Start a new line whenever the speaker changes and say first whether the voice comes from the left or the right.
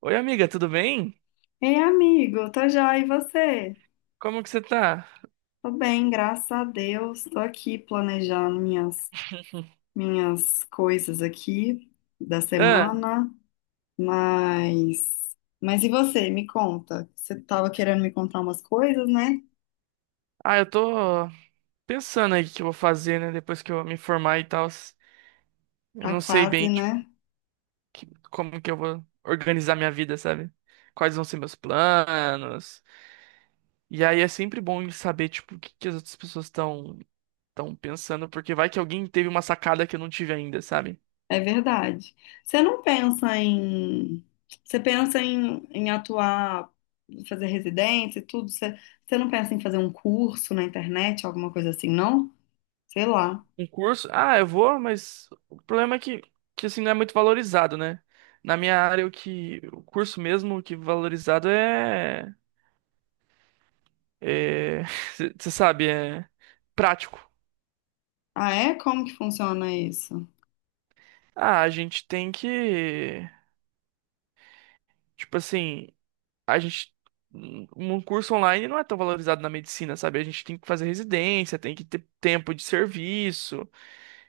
right: Oi, amiga, tudo bem?
left: Ei, amigo, tô joia, e você?
right: Como que você tá?
left: Tô bem, graças a Deus. Tô aqui planejando minhas coisas aqui da
right: Ah,
left: semana, mas. Mas e você? Me conta. Você tava querendo me contar umas coisas, né?
right: eu tô pensando aí o que eu vou fazer, né? Depois que eu me formar e tal. Eu
left: Tá
right: não sei
left: quase,
right: bem, tipo,
left: né?
right: como que eu vou organizar minha vida, sabe? Quais vão ser meus planos. E aí é sempre bom saber, tipo, o que que as outras pessoas estão pensando, porque vai que alguém teve uma sacada que eu não tive ainda, sabe?
left: É verdade. Você não pensa em— Você pensa em atuar, fazer residência e tudo? Você não pensa em fazer um curso na internet, alguma coisa assim, não? Sei lá.
right: Um curso, ah, eu vou, mas o problema é que assim, não é muito valorizado, né? Na minha área, o que o curso mesmo o que valorizado é é, você sabe, é prático.
left: Ah, é? Como que funciona isso?
right: Ah, a gente tem que. Tipo assim, a gente. Um um curso online não é tão valorizado na medicina, sabe? A gente tem que fazer residência, tem que ter tempo de serviço.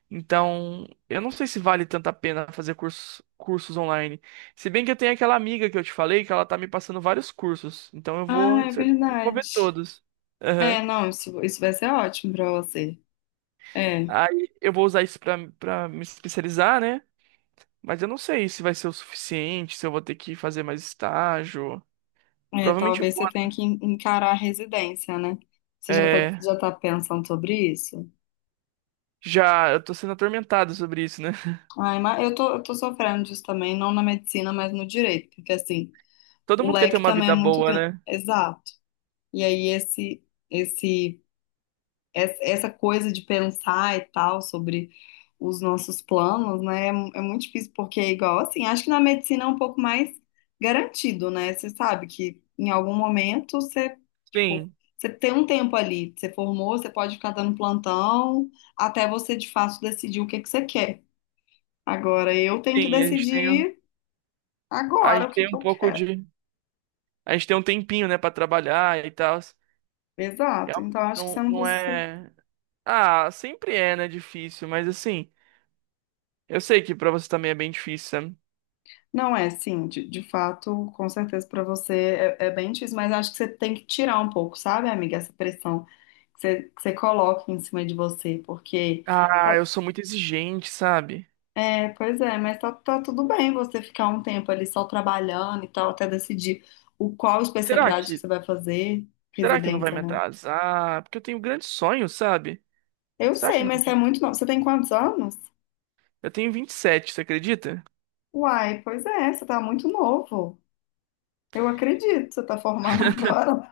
right: Então, eu não sei se vale tanto a pena fazer cursos online. Se bem que eu tenho aquela amiga que eu te falei que ela tá me passando vários cursos. Então, eu vou,
left: Ah, é
right: certamente, vou ver
left: verdade.
right: todos. Aham.
left: É, não, isso vai ser ótimo pra você. É,
right: Aí, eu vou usar isso pra me especializar, né? Mas eu não sei se vai ser o suficiente, se eu vou ter que fazer mais estágio.
left: é,
right: Provavelmente
left: talvez
right: vou.
left: você
right: Né?
left: tenha que encarar a residência, né? Você já tá,
right: É,
left: já tá pensando sobre isso?
right: já eu tô sendo atormentado sobre isso, né?
left: Ai, mas eu tô sofrendo disso também, não na medicina, mas no direito, porque assim,
right: Todo
left: o
right: mundo quer ter
left: leque
right: uma
left: também é
right: vida
left: muito
right: boa,
left: grande.
right: né?
left: Exato. E aí esse essa coisa de pensar e tal sobre os nossos planos, né? É, é muito difícil porque é igual assim, acho que na medicina é um pouco mais garantido, né? Você sabe que em algum momento você, tipo,
right: Sim,
left: você tem um tempo ali, você formou, você pode ficar dando plantão até você de fato decidir o que que você quer. Agora eu tenho que
right: sim, a gente tem,
left: decidir
right: a
left: agora o
right: gente
left: que
right: tem
left: que
right: um
left: eu
right: pouco
left: quero.
right: de. A gente tem um tempinho, né, pra trabalhar e tal.
left: Exato. Então
right: Realmente
left: acho que
right: não,
left: você não
right: não
left: precisa.
right: é. Ah, sempre é, né, difícil, mas assim, eu sei que pra você também é bem difícil, sabe?
left: Não é, sim, de fato, com certeza para você é bem difícil, mas acho que você tem que tirar um pouco, sabe, amiga, essa pressão que você coloca em cima de você, porque,
right: Ah, eu
left: tá-
right: sou muito exigente, sabe?
left: é, pois é, mas tá tudo bem você ficar um tempo ali só trabalhando e tal, até decidir o qual
right: Será
left: especialidade que
right: que,
left: você vai fazer,
right: será que não vai
left: residência,
right: me
left: né?
right: atrasar? Porque eu tenho grandes sonhos, sabe?
left: Eu
right: Será que
left: sei,
right: não?
left: mas você é muito novo, você tem quantos anos?
right: Eu tenho 27, você acredita?
left: Uai, pois é, você tá muito novo, eu acredito, você tá formando agora,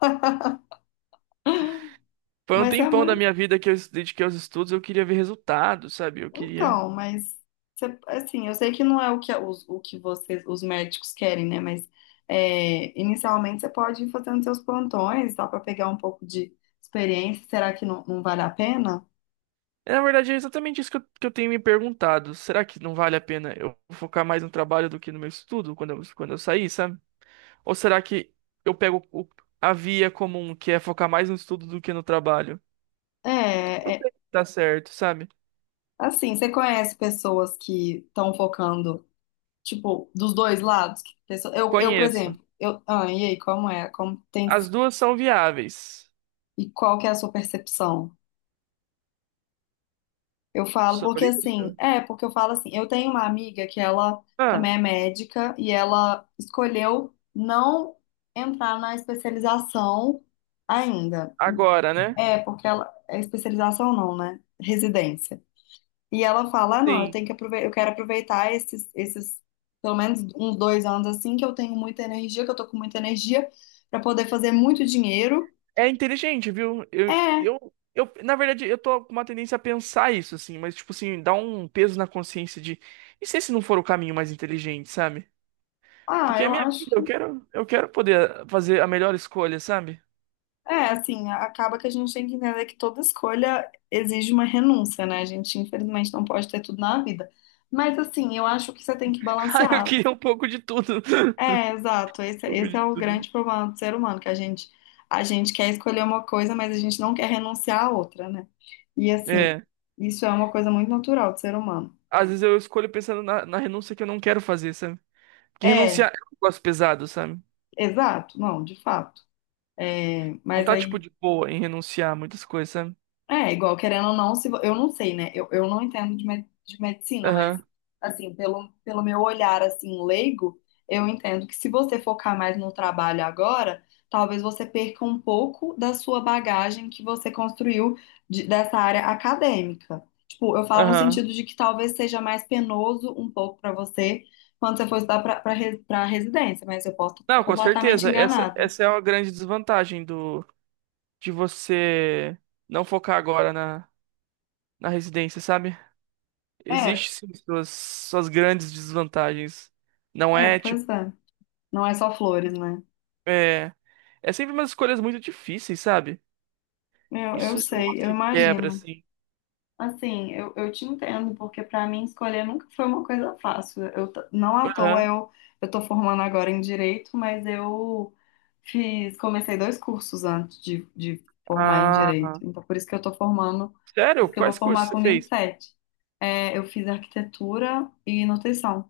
right: Foi um
left: mas você é
right: tempão da
left: muito.
right: minha vida que eu dediquei aos estudos, eu queria ver resultados, sabe? Eu queria.
left: Então, mas assim, eu sei que não é o que os, o que vocês, os médicos querem, né? Mas é, inicialmente você pode ir fazendo seus plantões, dá para pegar um pouco de experiência. Será que não, não vale a pena?
right: É, na verdade, é exatamente isso que eu tenho me perguntado. Será que não vale a pena eu focar mais no trabalho do que no meu estudo quando eu sair, sabe? Ou será que eu a via comum, que é focar mais no estudo do que no trabalho?
left: É,
right: Não
left: é,
right: sei se tá certo, sabe?
left: assim, você conhece pessoas que estão focando, tipo, dos dois lados? Eu, por
right: Conheço.
left: exemplo, eu, ah, e aí, como é? Como tem,
right: As duas são viáveis.
left: e qual que é a sua percepção? Eu falo, porque
right: Sobre
left: assim,
right: isso?
left: é, porque eu falo assim, eu tenho uma amiga que ela
right: Ah,
left: também é médica e ela escolheu não entrar na especialização ainda.
right: agora, né?
left: É, porque ela, é especialização não, né? Residência. E ela fala, ah, não, eu
right: Sim.
left: tenho que aproveitar, eu quero aproveitar esses, pelo menos uns 2 anos assim, que eu tenho muita energia, que eu tô com muita energia, para poder fazer muito dinheiro.
right: É inteligente, viu?
left: É,
right: Na verdade, eu tô com uma tendência a pensar isso, assim, mas, tipo assim, dá um peso na consciência de, e se esse não for o caminho mais inteligente, sabe?
left: ah,
right: Porque é
left: eu
right: minha
left: acho.
right: vida, eu quero poder fazer a melhor escolha, sabe?
left: É, assim, acaba que a gente tem que entender que toda escolha exige uma renúncia, né? A gente, infelizmente, não pode ter tudo na vida. Mas, assim, eu acho que você tem que
right: Ah, eu
left: balancear.
right: queria um pouco de tudo.
left: É, exato.
right: Um
left: Esse,
right: pouco
left: esse
right: de
left: é o
right: tudo.
left: grande problema do ser humano, que a gente quer escolher uma coisa, mas a gente não quer renunciar à outra, né? E, assim,
right: É,
left: isso é uma coisa muito natural do ser humano.
right: às vezes eu escolho pensando na renúncia que eu não quero fazer, sabe? Porque renunciar
left: É,
right: é um negócio pesado, sabe?
left: exato. Não, de fato. É,
right: Não
left: mas
right: tá, tipo,
left: aí.
right: de boa em renunciar a muitas coisas, sabe?
left: É, igual, querendo ou não, se, vo- eu não sei, né? Eu não entendo de medicina, mas,
right: Aham,
left: assim, pelo meu olhar, assim, leigo, eu entendo que se você focar mais no trabalho agora, talvez você perca um pouco da sua bagagem que você construiu dessa área acadêmica. Tipo, eu falo no
right: aham.
left: sentido de que talvez seja mais penoso um pouco para você quando você for estudar para residência, mas eu posso estar
right: Não, com
left: completamente
right: certeza. Essa,
left: enganada.
right: essa é uma grande desvantagem do de você não focar agora na, na residência, sabe? Existe
left: É,
right: sim suas grandes desvantagens. Não
left: é,
right: é tipo.
left: pois é. Não é só flores, né?
right: É, é sempre umas escolhas muito difíceis, sabe?
left: Eu
right: Isso é um
left: sei,
right: negócio
left: eu
right: que quebra,
left: imagino.
right: assim.
left: Assim, eu te entendo, porque para mim escolher nunca foi uma coisa fácil. Não à toa
right: Aham.
left: eu tô formando agora em direito, mas eu comecei dois cursos antes de formar em
right: Ah,
left: direito. Então, por isso que eu tô formando, por
right: sério?
left: isso que eu
right: Quais
left: vou
right: cursos
left: formar
right: você
left: com vinte e
right: fez?
left: sete. É, eu fiz arquitetura e nutrição.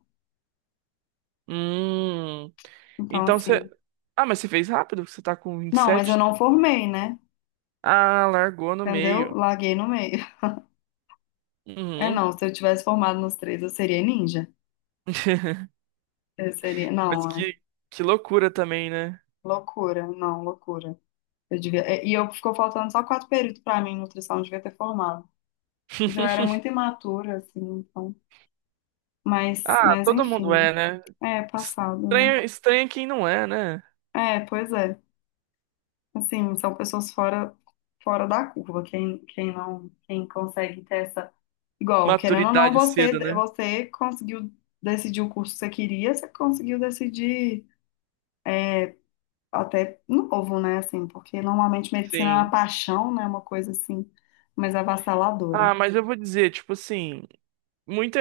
right: Hum.
left: Então,
right: Então você.
left: assim,
right: Ah, mas você fez rápido? Você tá com vinte e
left: não, mas eu
right: sete.
left: não formei, né?
right: Ah, largou no
left: Entendeu?
right: meio.
left: Larguei no meio. É,
right: Uhum.
left: não, se eu tivesse formado nos três, eu seria ninja. Eu seria,
right: Mas
left: não, é.
right: que loucura também, né?
left: Loucura, não, loucura. Eu devia— e eu ficou faltando só quatro períodos pra mim, em nutrição, eu devia ter formado. Mas eu era muito imatura, assim, então. Mas,
right: Ah,
left: mas
right: todo mundo é,
left: enfim,
right: né?
left: é passado, né?
right: Estranha, estranha quem não é, né?
left: É, pois é. Assim, são pessoas fora, da curva. Quem, quem não, quem consegue ter essa. Igual, querendo ou não,
right: Maturidade cedo,
left: você,
right: né?
left: você conseguiu decidir o curso que você queria, você conseguiu decidir até novo, né? Assim, porque normalmente medicina é uma
right: Sim.
left: paixão, né? Uma coisa assim, mais avassaladora.
right: Ah, mas eu vou dizer, tipo assim, muita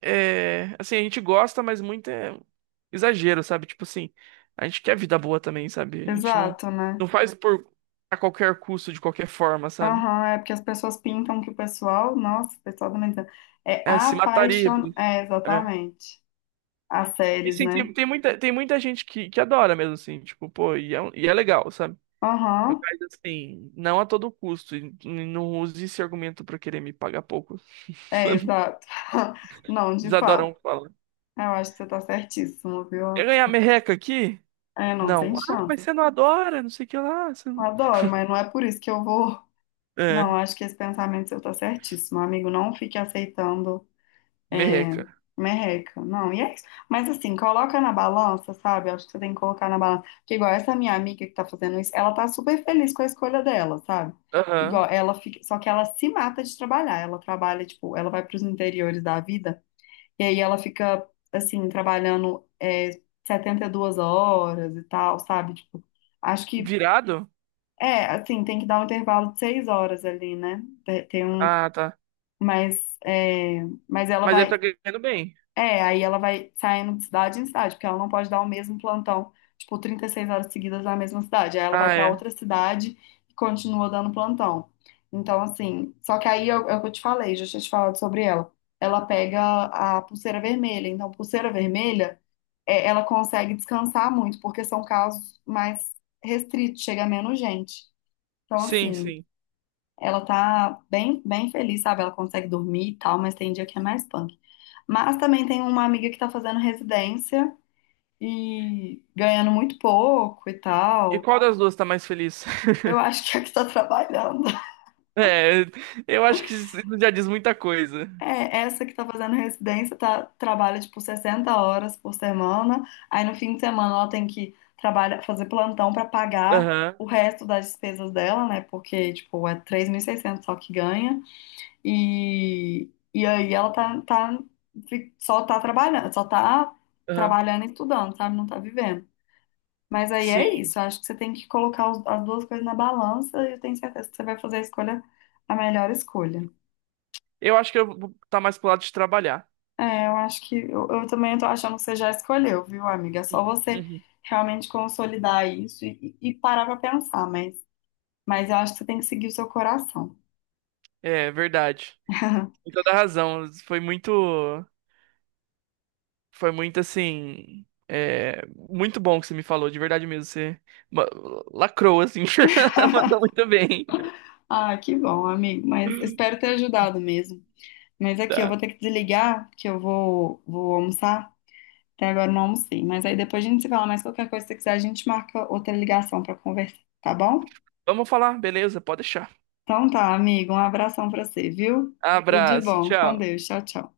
right: é, assim, a gente gosta, mas muito é exagero, sabe? Tipo assim, a gente quer vida boa também, sabe? A gente não
left: Exato, né?
right: não faz por a qualquer custo, de qualquer forma, sabe?
left: Aham, é porque as pessoas pintam que o pessoal, nossa, o pessoal também é
right: É, se mataria por
left: apaixonado.
right: isso.
left: É,
right: É.
left: exatamente. As
right: E
left: séries,
right: assim,
left: né?
right: tem, tem muita gente que adora mesmo assim, tipo, pô, e é, e é legal, sabe?
left: Aham,
right: Mas assim, não a todo custo. Não use esse argumento pra querer me pagar pouco.
left: é, exato. Não, de
right: Eles
left: fato.
right: adoram falar.
left: Eu acho que você tá certíssimo,
right: Quer
left: viu?
right: ganhar merreca aqui?
left: É, não, tem
right: Não. Ah,
left: chance.
right: mas você não adora, não sei o que lá. Você não-
left: Adoro, mas não é por isso que eu vou.
right: É,
left: Não, acho que esse pensamento seu tá certíssimo, amigo. Não fique aceitando. É,
right: merreca.
left: merreca. Não, e é isso. Mas assim, coloca na balança, sabe? Acho que você tem que colocar na balança. Porque igual essa minha amiga que tá fazendo isso, ela tá super feliz com a escolha dela, sabe? Igual
right: Aham.
left: ela fica, só que ela se mata de trabalhar. Ela trabalha, tipo, ela vai pros interiores da vida e aí ela fica assim trabalhando 72 horas e tal, sabe? Tipo, acho que
right: Virado?
left: assim, tem que dar um intervalo de 6 horas ali, né? Tem um,
right: Ah, tá.
left: mas mas ela
right: Mas ele tá
left: vai
right: ganhando bem.
left: aí ela vai saindo de cidade em cidade, porque ela não pode dar o mesmo plantão, tipo, 36 horas seguidas na mesma cidade. Aí ela vai
right: Ah,
left: pra
right: é.
left: outra cidade e continua dando plantão. Então, assim, só que aí é o que eu te falei, já tinha te falado sobre ela. Ela pega a pulseira vermelha. Então, pulseira vermelha, ela consegue descansar muito, porque são casos mais restritos, chega menos gente. Então,
right: Sim,
left: assim,
right: sim.
left: ela tá bem, bem feliz, sabe? Ela consegue dormir e tal, mas tem dia que é mais punk. Mas também tem uma amiga que tá fazendo residência e ganhando muito pouco e
right: E
left: tal.
right: qual das duas tá mais feliz?
left: Eu acho que é a que tá trabalhando.
right: É, eu acho que isso já diz muita coisa.
left: É, essa que tá fazendo residência trabalha, tipo, 60 horas por semana. Aí no fim de semana ela tem que trabalhar, fazer plantão pra pagar
right: Aham,
left: o resto das despesas dela, né? Porque, tipo, é 3.600 só que ganha. E aí ela só tá trabalhando, só tá
right: aham.
left: trabalhando e estudando, sabe? Não tá vivendo. Mas aí é
right: Sim.
left: isso, acho que você tem que colocar as duas coisas na balança e eu tenho certeza que você vai fazer a escolha, a melhor escolha.
right: Eu acho que eu vou tá mais pro lado de trabalhar.
left: É, eu acho que eu também tô achando que você já escolheu, viu, amiga? É só você
right: Uhum.
left: realmente consolidar isso e parar pra pensar, mas, eu acho que você tem que seguir o seu coração.
right: É, verdade. Com toda a razão. Foi muito. Foi muito assim. É, muito bom que você me falou, de verdade mesmo. Você ma- lacrou, assim. Mandou muito bem.
left: Ah, que bom, amigo, mas espero ter ajudado mesmo. Mas aqui, eu vou
right: Tá.
left: ter que desligar, que eu vou almoçar. Até agora eu não almocei. Mas aí depois a gente se fala mais qualquer coisa que você quiser, a gente marca outra ligação pra conversar, tá bom?
right: Vamos falar, beleza? Pode deixar.
left: Então tá, amigo. Um abração pra você, viu? Tudo de
right: Abraço,
left: bom. Com
right: tchau.
left: Deus. Tchau, tchau.